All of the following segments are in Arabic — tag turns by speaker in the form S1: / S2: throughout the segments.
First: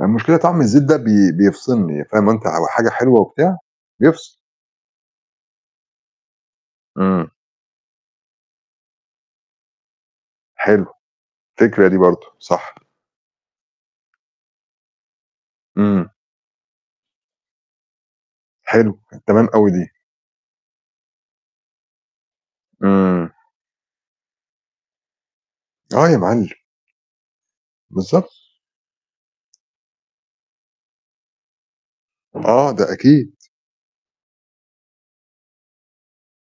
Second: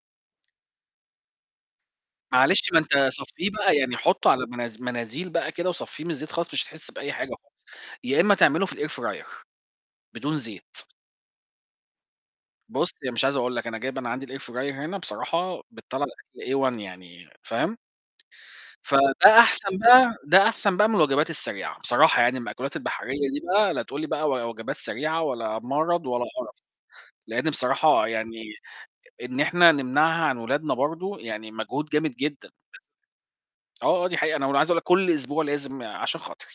S1: المشكلة طعم الزيت ده بي بيفصلني فاهم أنت، هو
S2: معلش ما
S1: حاجة
S2: أنت
S1: حلوة
S2: صفّيه
S1: وبتاع،
S2: بقى، يعني حطه
S1: بيفصل.
S2: على مناز مناديل بقى كده وصفّيه من الزيت خالص مش هتحس بأي
S1: إمم.
S2: حاجة خالص، يا إمّا تعمله في الair fryer بدون زيت.
S1: حلو، فكرة دي برضه، صح.
S2: بُصّ، يعني مش عايز أقول لك أنا جايب أنا عندي الair fryer هنا بصراحة بتطلَّع
S1: إمم.
S2: الأكل A one يعني فاهم؟
S1: حلو،
S2: فده
S1: تمام أوي
S2: أحسن
S1: دي.
S2: بقى ده أحسن بقى من الوجبات السريعة، بصراحة يعني المأكولات
S1: إمم.
S2: البحرية دي بقى لا تقول لي بقى و وجبات سريعة ولا مَرَض
S1: آه يا
S2: ولا
S1: معلم.
S2: قَرَف، لإن بصراحة
S1: بالضبط.
S2: يعني إن إحنا نمنعها عن ولادنا برضه يعني مجهود جامد جدًا.
S1: آه، ده أكيد.
S2: [unintelligible] آه، آه دي حقيقة أنا أقو أنا عايز أقول لك كلّ أسبوع لازم "عشان خاطري،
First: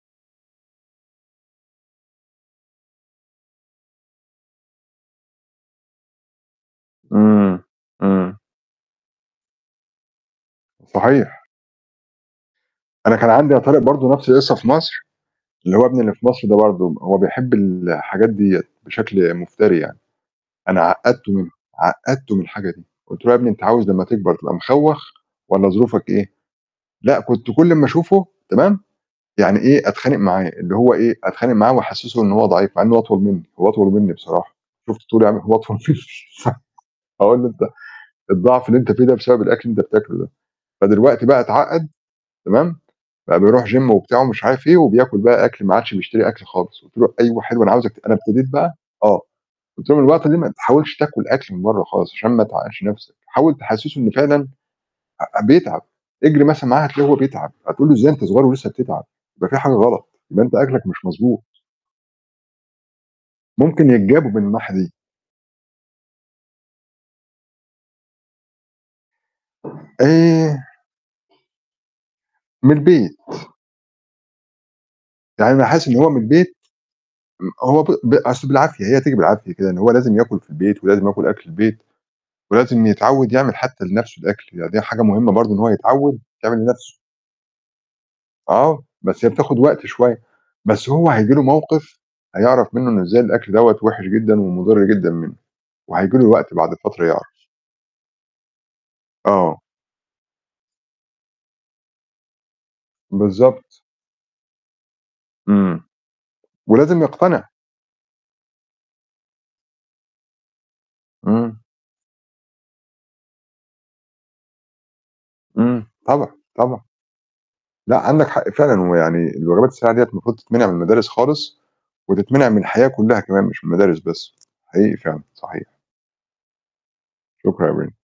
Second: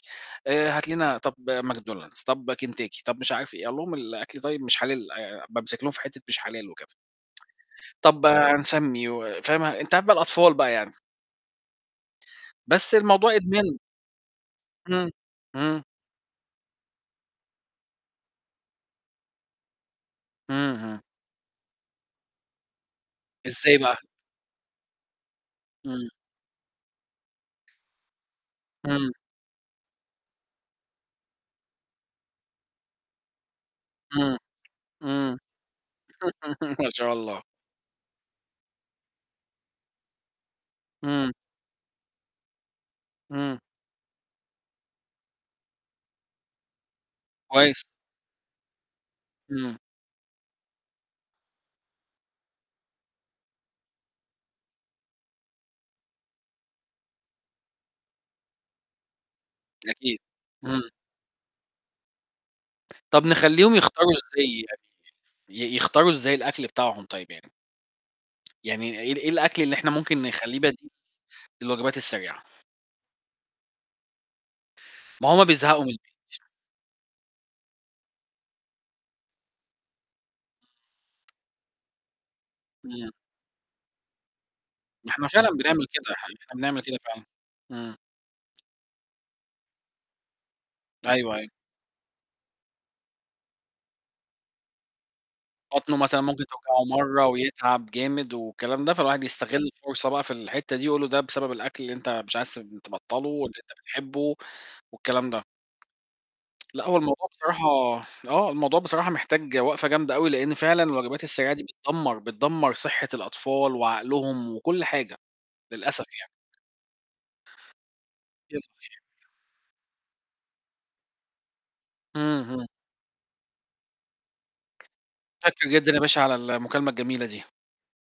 S2: آآ هات لنا طب ماكدونالدز، طب كنتاكي،" طب مش عارف إيه، أقول لهم: "الأكل طيب مش حلال." بامسك لهم في حتّة مش حلال وكده.
S1: إمم،
S2: "طب
S1: إمم.
S2: هنسمي،" وفاهم، أنت عارف بقى الأطفال بقى يعني.
S1: صحيح.
S2: بس
S1: أنا كان
S2: الموضوع
S1: عندي يا
S2: إدمان.
S1: طارق برضه نفْس القصّة في مصر،
S2: همم،
S1: اللي
S2: همم.
S1: هو ابني اللي في مصر ده برضه، هو بيحب الحاجات ديّة بشكل مفتري يعني،
S2: همم،
S1: أنا
S2: همم.
S1: عقّدته من عقّدته من الحاجة دي، قُلت له: "يا ابني أنت
S2: إزاي
S1: عاوز
S2: بقى؟
S1: لمّا تكبر تبقى مخوّخ والّا ظروفك
S2: إمم.
S1: إيه؟" لأ كنت كلّ أمّا أشوفه تمام،
S2: إمم.
S1: يعني إيه، أتخانق معاه، اللي هو إيه، أتخانق معاه وأحسّسه إن هو ضعيف مع إن هو أطول مني، هو أطول مني
S2: إمم،
S1: بصراحة، شُفت طولي عام
S2: إمم.
S1: هو أطول مني س
S2: ما شاء
S1: أقول
S2: الله.
S1: له: "أنت الضعف اللي أنت فيه ده بسبب الأكل بتاكله ده." فدلوقتي
S2: إمم.
S1: بقى اتعقد، تمام، بقى
S2: إمم.
S1: بيروح Gym وبتاع مش عارف إيه وبياكل بقى أكل ما عادش بيشتري أكل خالص، قُلت له: "أيوه حلو أنا
S2: كويس.
S1: عاوزك" أنا ابتديت بقى آه،
S2: إمم.
S1: قلت له: "الوقت ده ما تحاولش تاكل أكل من بَرّة خالص عشان ما تعقدش نَفْسك." حاول تحسّسه إن فعلًا أ أ بيتعب، اجري مثلًا معاه هتلاقيه هو بيتعب، هتقول له إزاي أنت صغيّر ولسّه بتتعب، ده في حاجة غلط،
S2: أكيد.
S1: يبقى أنت أكلك
S2: همم.
S1: مش مضبوط.
S2: طب نخلّيهم
S1: ممكن
S2: يختاروا
S1: يتجابوا من
S2: إزاي
S1: الناحية
S2: يعني
S1: دي.
S2: ي يختاروا إزاي الأكل بتاعهم طيب يعني؟ يعني إيه ال إيه الأكل اللي إحنا ممكن
S1: إيه؟
S2: نخلّيه بديل الوجبات السريعة؟
S1: من البيت.
S2: ما هُم
S1: يعني أنا
S2: بيزهقوا
S1: حاسس
S2: من
S1: إن هو من
S2: البيت.
S1: البيت م هو ب ب أصل بالعافية، هي تيجي بالعافية كده، إن هو لازم ياكل في البيت ولازم ياكل أكل البيت ولازم
S2: امم.
S1: يتعوّد يعمل حتّى لنفْسه الأكل، يعني دي حاجة
S2: إحنا
S1: مهمة
S2: فعلًا
S1: برضه إن هو
S2: بنعمل كده،
S1: يتعوّد
S2: إح إحنا
S1: يعمل
S2: بنعمل
S1: لنفْسه.
S2: كده فعلًا. إمم.
S1: آه، بس هي بتاخد وقت شوية، بس هو هييجي
S2: أيوه،
S1: له
S2: أيوه.
S1: موقف هيعرف منه إن إزاي الأكل دوّة وِحِش جدًا ومُضِر جدًا منه،
S2: بطنه
S1: وهييجي
S2: مثلًا
S1: له
S2: ممكن
S1: وقت بعد
S2: توجعه
S1: فترة
S2: مَرّة
S1: يعرف.
S2: ويتعب جامد والكلام ده فالواحد
S1: آه.
S2: يستغل الفرصة بقى في الحتّة دي، يقول له ده بسبب الأكل اللي أنت مش عايز تبطله واللي أنت
S1: بالضبط.
S2: بتحبه والكلام ده.
S1: إمم،
S2: لأ هو
S1: ولازم
S2: الموضوع
S1: يقتنع.
S2: بصراحة آه، الموضوع بصراحة محتاج وقفة جامدة أوي لإن فعلًا الوجبات السريعة
S1: إمم.
S2: دي بتدمر، بتدمر صحة الأطفال وعقلهم وكلّ حاجة،
S1: إمم،
S2: للأسف يعني.
S1: طبعًا، طبعًا. لأ عندك حق فعلًا، هو
S2: [unintelligible]
S1: يعني الوجبات السريعة ديّة المفروض تتمنع من المدارس خالص،
S2: همم،
S1: وتتمنع من
S2: همم.
S1: الحياة كلّها كمان مش من المدارس بس، حقيقي فعلًا،
S2: متشكر
S1: صحيح.
S2: جدًا يا باشا على المكالمة الجميلة دي.
S1: شكرًا [unintelligible]